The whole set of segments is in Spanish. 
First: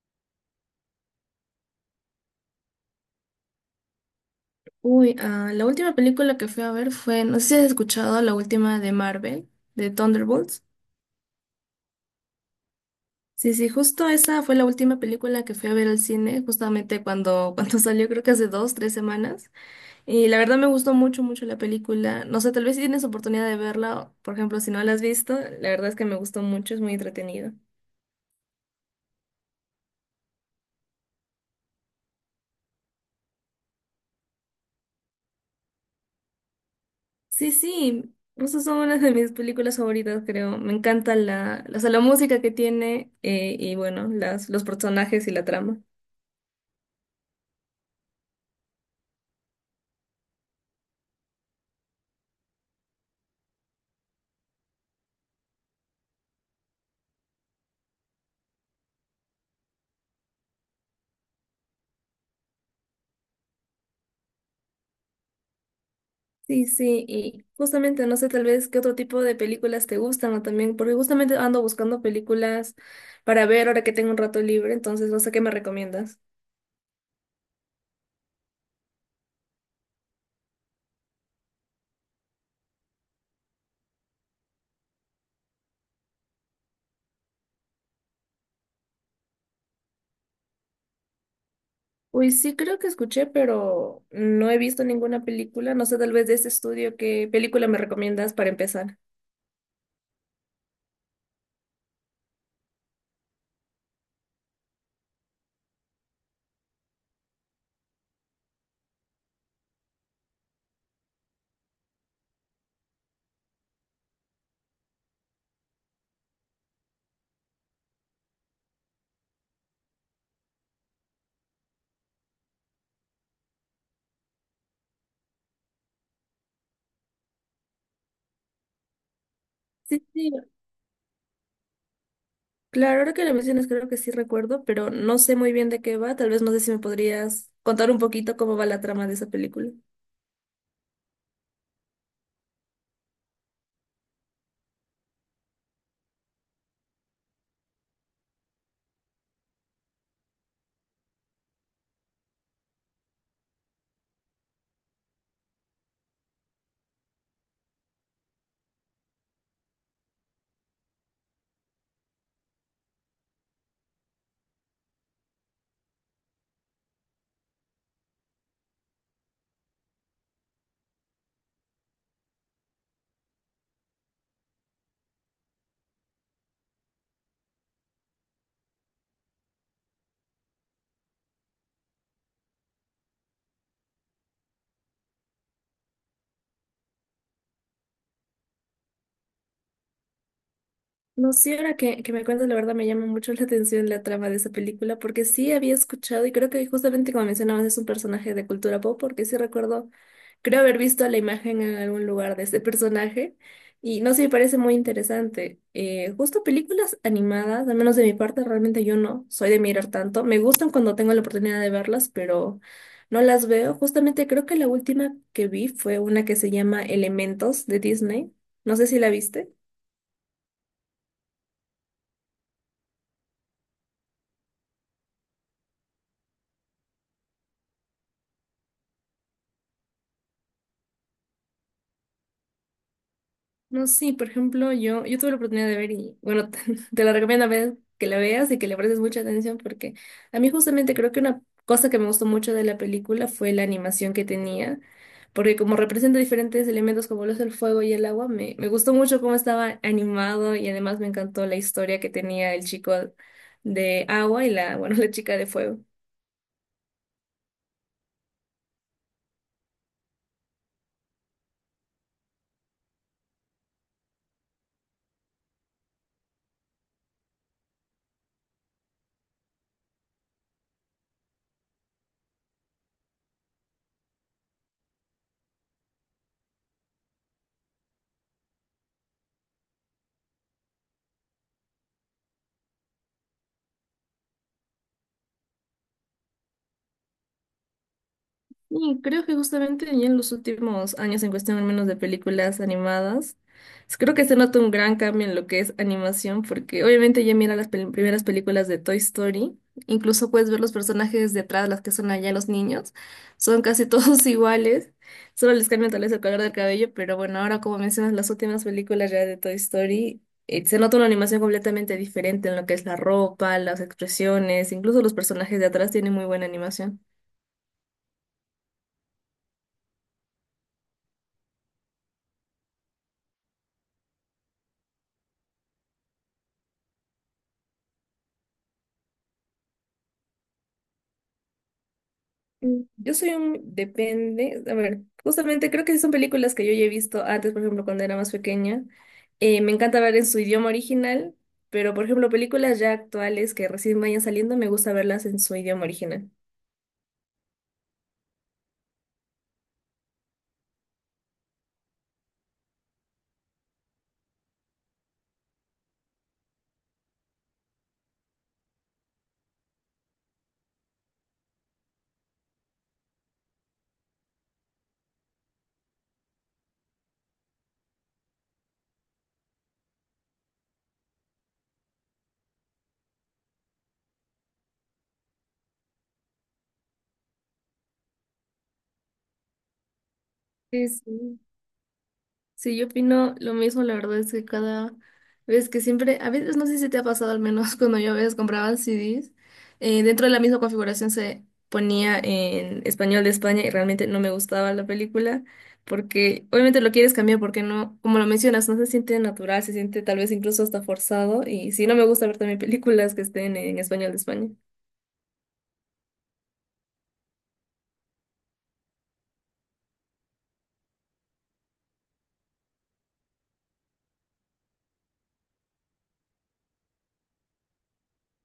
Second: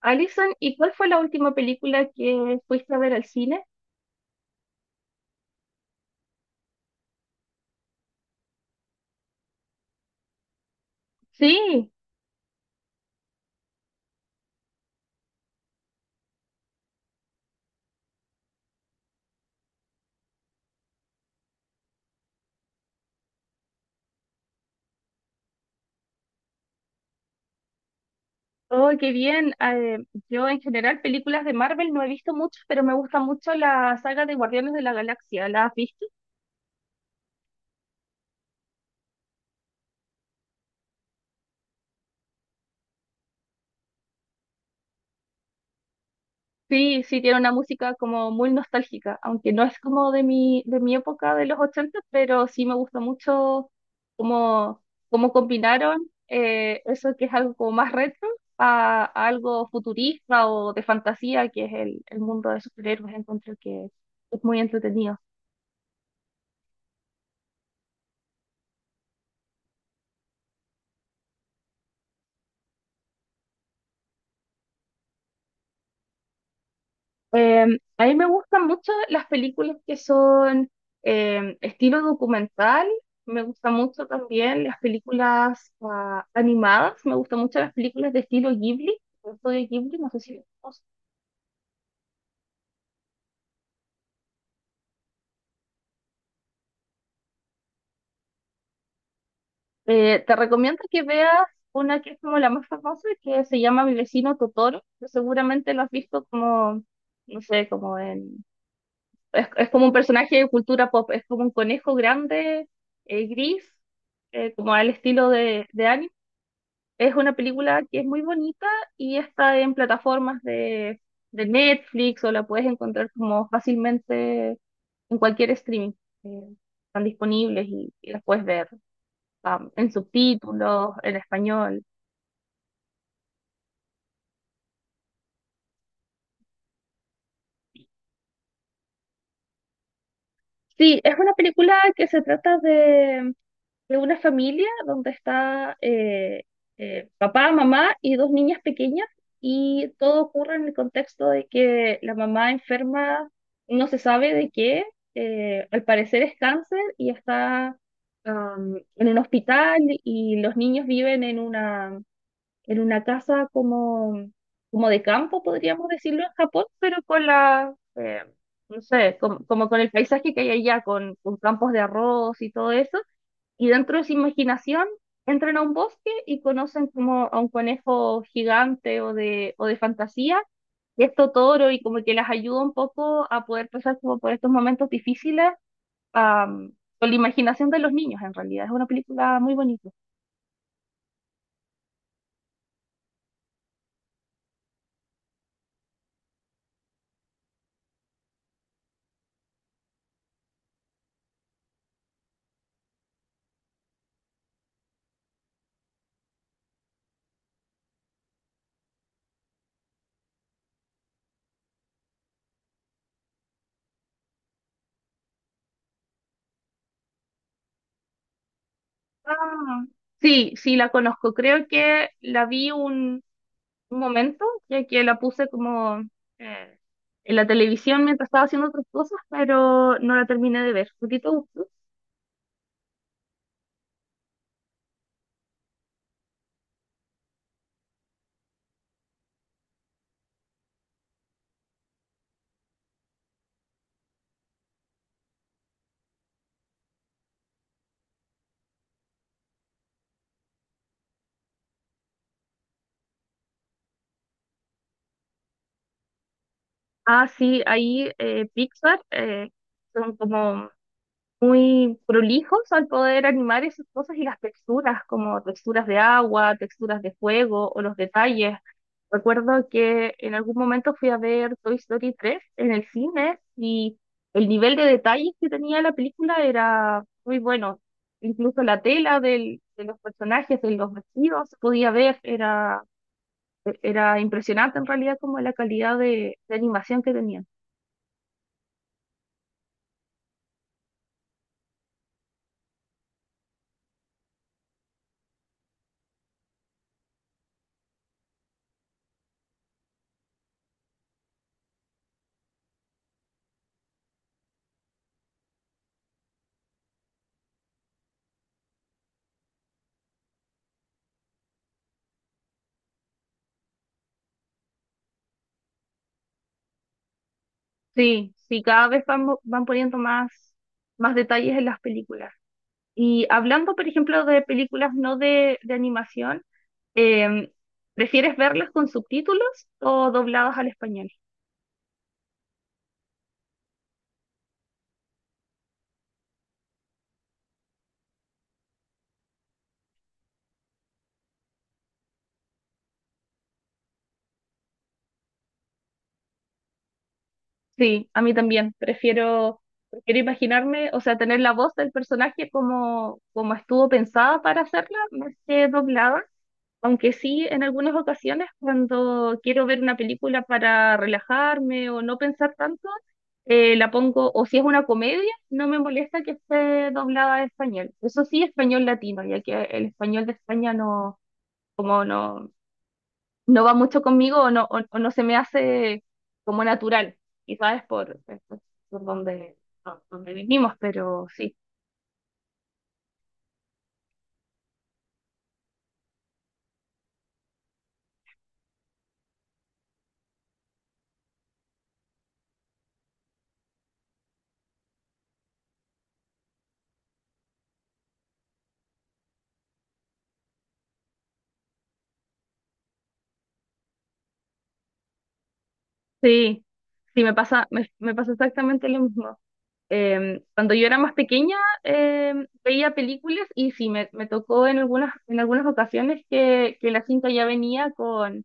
Alison, ¿y cuál fue la última película que fuiste a ver al cine? La última película que fui a ver fue, no sé si has escuchado, la última de Marvel, de Thunderbolts. Sí, Sí, sí, justo esa fue la última película que fui a ver al cine, justamente cuando, cuando salió, creo que hace dos, tres semanas. Y la verdad me gustó mucho, mucho la película. No sé, tal vez si tienes oportunidad de verla, por ejemplo, si no la has visto, la verdad es que me gustó mucho, es muy entretenido. oh, qué bien. Yo en general películas de Marvel no he visto muchas, pero me gusta mucho la saga de Guardianes de la Galaxia. ¿La has visto? Sí, sí, justo son una de mis películas favoritas, creo. Me encanta o sea, la música que tiene, y bueno, las, los personajes y la trama. Sí, sí, tiene una música como muy nostálgica, aunque no es como de mi época de los 80, pero sí me gusta mucho cómo, cómo combinaron eso que es algo como más retro a algo futurista o de fantasía, que es el mundo de superhéroes. Encuentro que es muy entretenido. Sí, sí, y justamente no sé tal vez qué otro tipo de películas te gustan o también, porque justamente ando buscando películas para ver ahora que tengo un rato libre, entonces no sé qué me recomiendas. A mí me gustan mucho las películas que son estilo documental. Me gustan mucho también las películas animadas. Me gustan mucho las películas de estilo Ghibli. El estudio Ghibli, no sé si lo conoces. Uy, sí, creo que escuché, pero no he visto ninguna película, no sé tal vez de este estudio qué película me recomiendas para empezar. Te recomiendo que veas una que es como la más famosa, que se llama Mi vecino Totoro, que seguramente lo has visto como, no sé, como en... es como un personaje de cultura pop. Es como un conejo grande, gris, como al estilo de anime. Es una película que es muy bonita y está en plataformas de Netflix, o la puedes encontrar como fácilmente en cualquier streaming. eh, Están disponibles y las puedes ver en Sí, sí, subtítulos, en español. claro, ahora que lo mencionas creo que sí recuerdo, pero no sé muy bien de qué va, tal vez no sé si me podrías contar un poquito cómo va la trama de esa película. Sí, es una película que se trata de una familia donde está papá, mamá y dos niñas pequeñas, y todo ocurre en el contexto de que la mamá enferma, no se sabe de qué, al parecer es cáncer y está en un hospital, y los niños viven en una casa como, como de campo, podríamos decirlo, en Japón, pero con la... No sé, como, como con el paisaje que hay allá, con campos de arroz y todo eso, y dentro de su imaginación entran a un bosque y conocen como a un conejo gigante o de fantasía, y esto toro, y como que las ayuda un poco a poder pasar como por estos momentos difíciles am, con la imaginación de los niños en realidad. Es una película muy bonita. No sé, ahora que me cuentas, la verdad me llama mucho la atención la trama de esa película, porque sí había escuchado, y creo que justamente como mencionabas, es un personaje de cultura pop, porque sí recuerdo, creo haber visto la imagen en algún lugar de ese personaje, y no sé, me parece muy interesante. Justo películas animadas, al menos de mi parte, realmente yo no soy de mirar tanto. Me gustan cuando tengo la oportunidad de verlas, pero no las veo. Justamente creo que la última que vi fue una que se llama Elementos de Disney. No sé si la viste. Ah, sí, sí, la conozco. Creo que la vi un momento, ya que la puse como eh, en la televisión mientras estaba haciendo otras cosas, pero no la terminé de ver. ¿A ti te gustó? No, sí, por ejemplo, yo tuve la oportunidad de ver y, bueno, te la recomiendo, a ver que la veas y que le prestes mucha atención, porque a mí justamente creo que una cosa que me gustó mucho de la película fue la animación que tenía, porque como representa diferentes elementos como lo es el fuego y el agua, me gustó mucho cómo estaba animado y además me encantó la historia que tenía el chico de agua y la, bueno, la chica de fuego. Ah, sí, ahí Pixar son como muy prolijos al poder animar esas cosas y las texturas, como texturas de agua, texturas de fuego o los detalles. Recuerdo que en algún momento fui a ver Toy Story 3 en el cine y el nivel de detalles que tenía la película era muy bueno. Incluso la tela de los personajes, de los vestidos, se podía ver, era, era impresionante en realidad como la calidad de animación que tenía. Y creo que justamente ya en los últimos años, en cuestión al menos de películas animadas, creo que se nota un gran cambio en lo que es animación, porque obviamente ya mira las primeras películas de Toy Story, incluso puedes ver los personajes detrás, las que son allá los niños, son casi todos iguales, solo les cambian tal vez el color del cabello, pero bueno, ahora como mencionas las últimas películas ya de Toy Story, se nota una animación completamente diferente en lo que es la ropa, las expresiones, incluso los personajes de atrás tienen muy buena animación. Sí, sí, cada vez van, van poniendo más, más detalles en las películas. Y hablando, por ejemplo, de películas no de, de animación, em, ¿prefieres verlas con subtítulos o dobladas al español? Yo soy un... Depende. A ver, justamente creo que son películas que yo ya he visto antes, por ejemplo, cuando era más pequeña. Me encanta ver en su idioma original, pero por ejemplo, películas ya actuales que recién vayan saliendo, me gusta verlas en su idioma original. Sí, a mí también. Prefiero, prefiero imaginarme, o sea, tener la voz del personaje como, como estuvo pensada para hacerla, más que doblada. Aunque sí, en algunas ocasiones, cuando quiero ver una película para relajarme o no pensar tanto, la pongo, o si es una comedia, no me molesta que esté doblada a español. Eso sí, español latino, ya que el español de España no, como no, no va mucho conmigo o no se me hace como natural, quizás es por donde, por donde vivimos, Sí, pero sí. sí, Sí, yo opino lo mismo, la verdad es que cada vez que siempre, a veces no sé si te ha pasado al menos cuando yo a veces compraba CDs, dentro de la misma configuración se ponía en español de España y realmente no me gustaba la película porque obviamente lo quieres cambiar porque no, como lo mencionas, no se siente natural, se siente tal vez incluso hasta forzado y sí, no me gusta ver también películas que estén en español de España. sí, sí, me pasa, me pasa exactamente lo mismo. Cuando yo era más pequeña, eh, veía películas y sí, me tocó en algunas ocasiones que la cinta ya venía con,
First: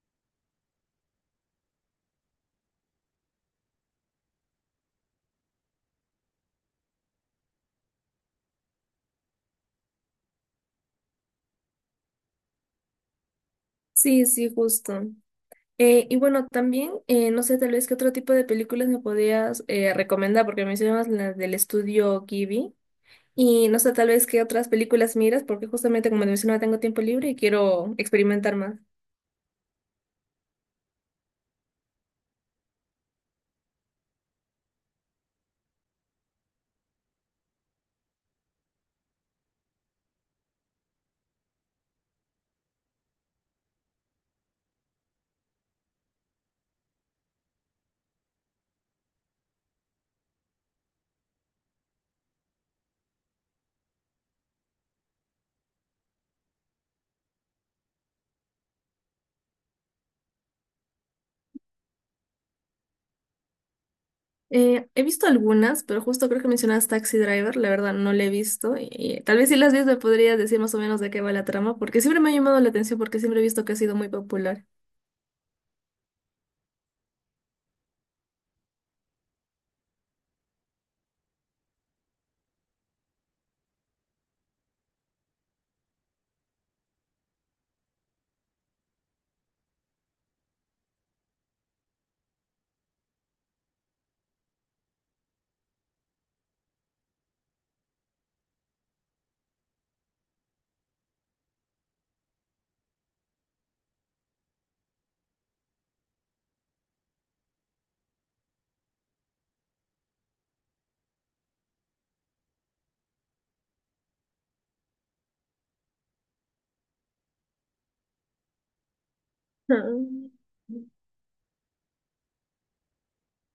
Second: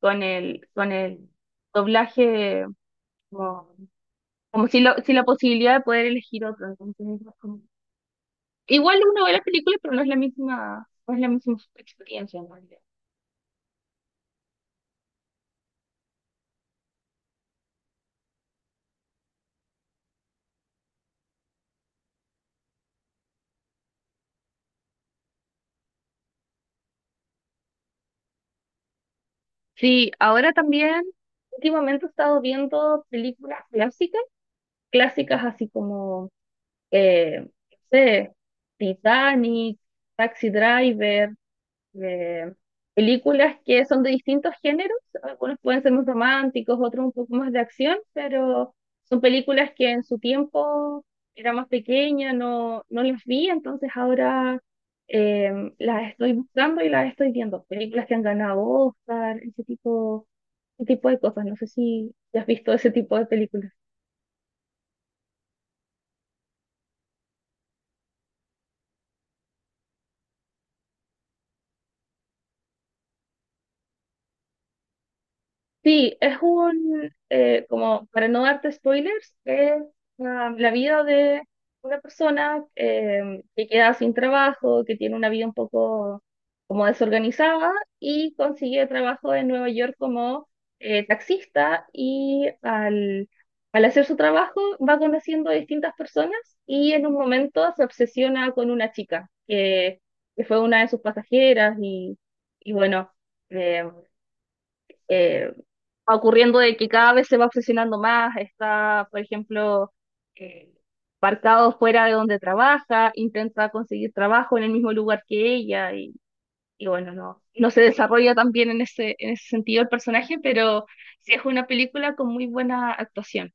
con el doblaje, como, como si, lo, si la posibilidad de poder elegir otro. Entonces, igual uno ve la película, pero no es la misma, no es la misma experiencia en realidad. Sí, sí, justo. Y bueno, también, no sé, tal vez qué otro tipo de películas me podías, recomendar, porque mencionabas las del estudio Ghibli. Y no sé, tal vez qué otras películas miras, porque justamente como te mencionaba, tengo tiempo libre y quiero experimentar más. Sí, ahora también, últimamente he estado viendo películas clásicas, clásicas así como, eh, no sé, Titanic, Taxi Driver, eh, películas que son de distintos géneros, algunos pueden ser más románticos, otros un poco más de acción, pero son películas que en su tiempo era más pequeña, no, no las vi, entonces ahora eh, las estoy buscando y las estoy viendo. Películas que han ganado Oscar, ese tipo de cosas. No sé si has visto ese tipo de películas. He visto algunas, pero justo creo que mencionabas Taxi Driver, la verdad no la he visto. Y, tal vez si las ves me podrías decir más o menos de qué va la trama, porque siempre me ha llamado la atención, porque siempre he visto que ha sido muy popular. Sí, es un, como para no darte spoilers, es la vida de una persona que queda sin trabajo, que tiene una vida un poco como desorganizada y consigue trabajo en Nueva York como taxista y al, al hacer su trabajo va conociendo a distintas personas, y en un momento se obsesiona con una chica que fue una de sus pasajeras y bueno. em, eh, Ocurriendo de que cada vez se va obsesionando más, está, por ejemplo, eh, parcado fuera de donde trabaja, intenta conseguir trabajo en el mismo lugar que ella y bueno, no, no se desarrolla tan bien en ese sentido el Ah. personaje, pero sí es una película con muy buena actuación.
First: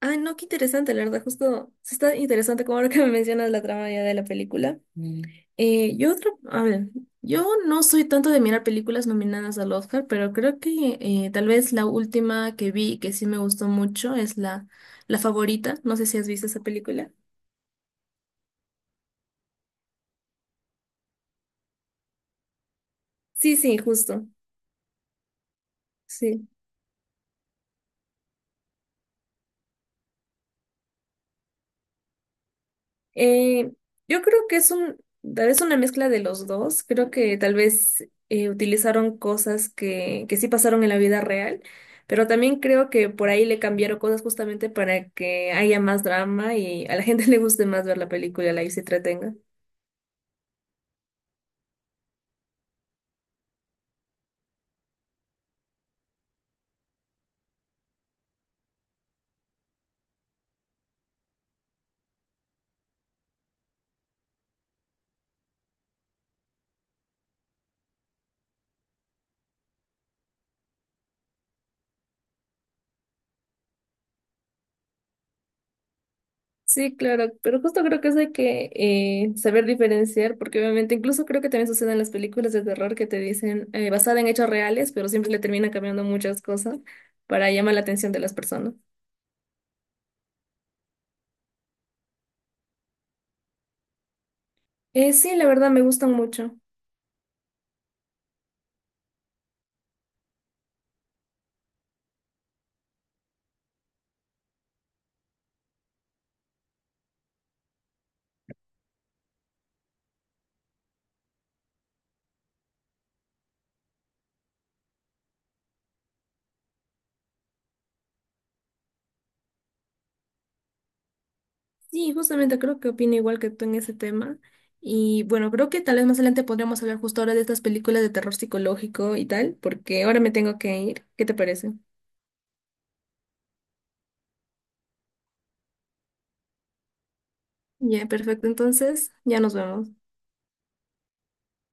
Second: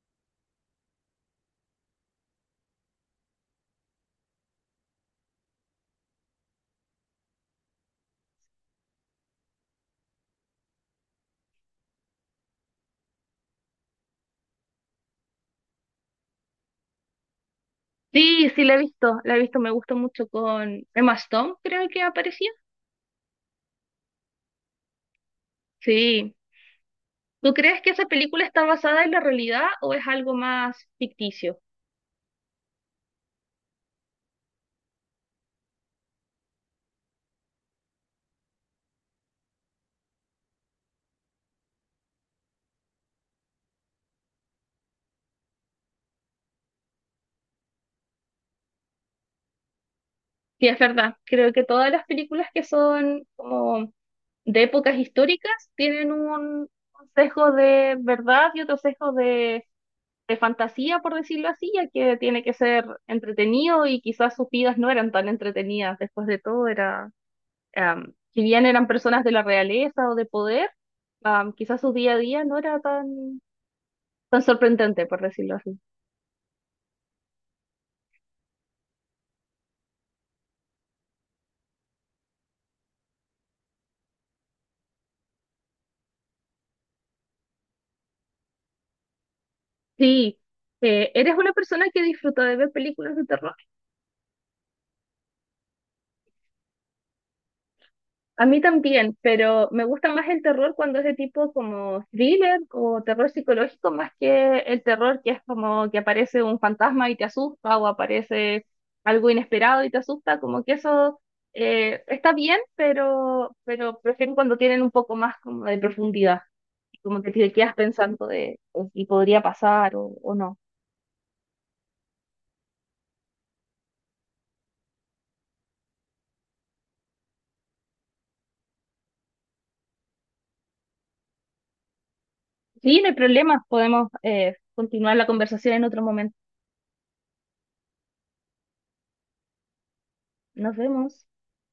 Ah, no, qué interesante, la verdad, justo sí está interesante como ahora que me mencionas la trama ya de la película. Mm. A ver, yo no soy tanto de mirar películas nominadas al Oscar, pero creo que, tal vez la última que vi que sí me gustó mucho es la favorita. No sé si has visto esa película. Sí, sí, la he visto, me gustó mucho con Emma Stone, creo que aparecía. Sí, sí, justo. Sí. Sí. ¿Tú crees que esa película está basada en la realidad o es algo más ficticio? Eh, yo creo que es un, tal vez una mezcla de los dos. Creo que tal vez, utilizaron cosas que sí pasaron en la vida real, pero también creo que por ahí le cambiaron cosas justamente para que haya más drama y a la gente le guste más ver la película, la y se entretenga. Sí, es verdad. Creo que todas las películas que son como de épocas históricas tienen un sesgo de verdad y otro sesgo de fantasía, por decirlo así, ya que tiene que ser entretenido y quizás sus vidas no eran tan entretenidas. Después de todo, era, si bien eran personas de la realeza o de poder, quizás su día a día no era tan, tan sorprendente, por decirlo así. Sí, claro, pero justo creo que eso hay que, saber diferenciar, porque obviamente incluso creo que también sucede en las películas de terror que te dicen, basada en hechos reales, pero siempre le terminan cambiando muchas cosas para llamar la atención de las personas. Sí, ¿eres una persona que disfruta de ver películas de terror? Sí, la verdad me gustan mucho. A mí también, pero me gusta más el terror cuando es de tipo como thriller o terror psicológico más que el terror que es como que aparece un fantasma y te asusta, o aparece algo inesperado y te asusta, como que eso está bien, pero prefiero cuando tienen un poco más como de profundidad, como que te quedas pensando de si podría pasar o no. Sí, justamente creo que opino igual que tú en ese tema. Y bueno, creo que tal vez más adelante podríamos hablar justo ahora de estas películas de terror psicológico y tal, porque ahora me tengo que ir. ¿Qué te parece? Sí, no hay problema, podemos continuar la conversación en otro momento. Ya, perfecto. Entonces, ya nos vemos. Nos vemos.